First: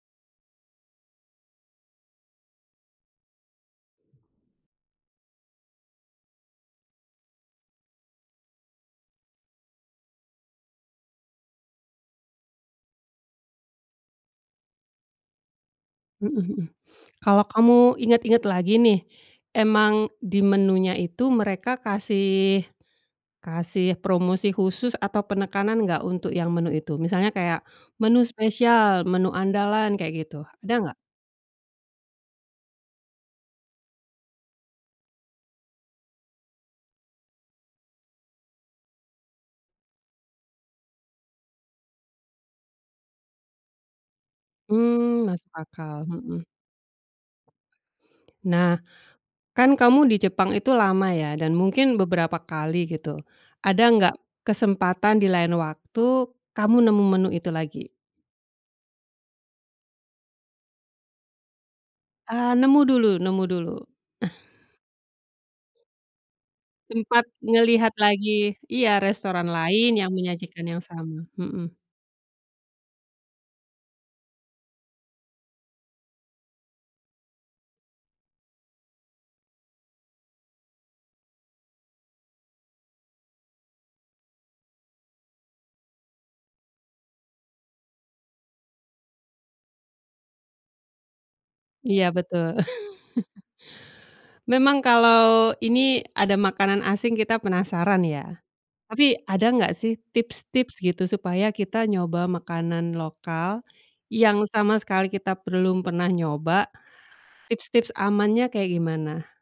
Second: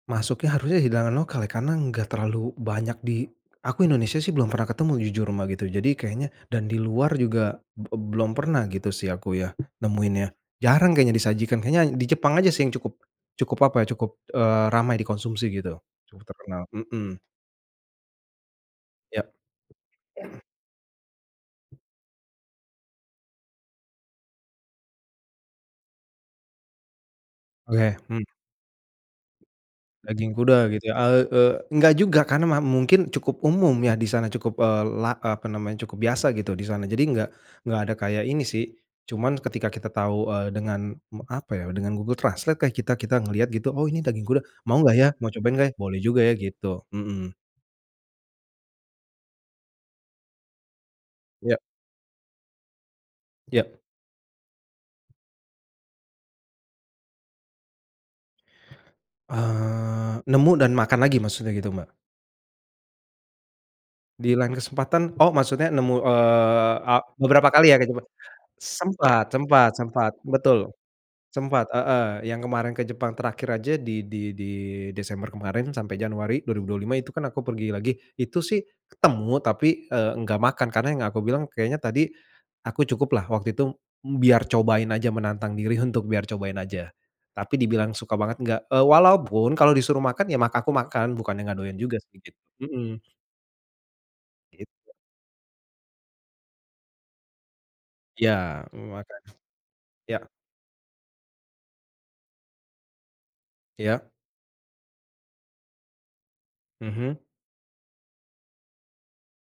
Masuknya harusnya hidangan lokal ya karena enggak terlalu banyak di aku Indonesia sih belum pernah ketemu jujur Mbak gitu, jadi kayaknya dan di luar juga be belum pernah gitu sih aku ya, nemuinnya. Jarang kayaknya disajikan kayaknya di Jepang aja sih yang cukup, cukup apa ya cukup eee ramai dikonsumsi gitu. Cukup Mhm mhm. terkenal, mhm. Kalau kamu ingat-ingat lagi nih, Ya. emang di menunya itu mereka kasih, kasih promosi khusus atau penekanan enggak untuk yang menu itu? Misalnya kayak, Oke, hmm. menu spesial, menu andalan, kayak Daging gitu, kuda ada gitu ya, enggak? e e enggak juga karena ma mungkin cukup umum ya di sana, cukup eee la apa namanya cukup biasa gitu di sana jadi enggak, enggak ada kayak ini sih, cuman ketika kita tahu eee dengan apa ya dengan Google Translate lah kita kita ngelihat gitu, oh ini daging kuda, mau gak ya? Hmm Mau masuk cobain gak ya? Boleh akal, juga ya, mhm. gitu. Mhm. Nah, kan kamu di Jepang itu lama ya? Dan Ya. mungkin beberapa kali gitu, Ya. ada nggak kesempatan di lain waktu, kamu nemu menu itu lagi? Eee nemu dan makan lagi maksudnya gitu Mbak? Ah nemu dulu, nemu dulu. Di lain kesempatan, oh maksudnya nemu eee e Sempat beberapa kali ya ke ngelihat Jepang? lagi, iya Sempat, restoran sempat, lain sempat, yang menyajikan betul, yang sama. sempat Mhm. heeh. Yang kemarin ke Jepang terakhir saja di di di Desember kemarin sampai Januari 2025 itu kan aku pergi lagi, itu sih ketemu tapi e enggak makan karena yang aku bilang kayanya tadi, aku cukuplah waktu itu biar cobain saja menantang diri untuk biar cobain saja. Tapi dibilang suka banget nggak, e walaupun kalau disuruh makan ya mak aku makan bukannya enggak doyan juga Iya sih, gitu. betul. Mhm. Memang Gitu. kalau ini ada makanan asing kita penasaran Iya, ya. Tapi makan. ada enggak sih Ya. tips-tips gitu supaya kita nyoba makanan lokal, Iya. yang sama sekali kita belum pernah nyoba, Mhm. tips-tips amannya kayak gimana?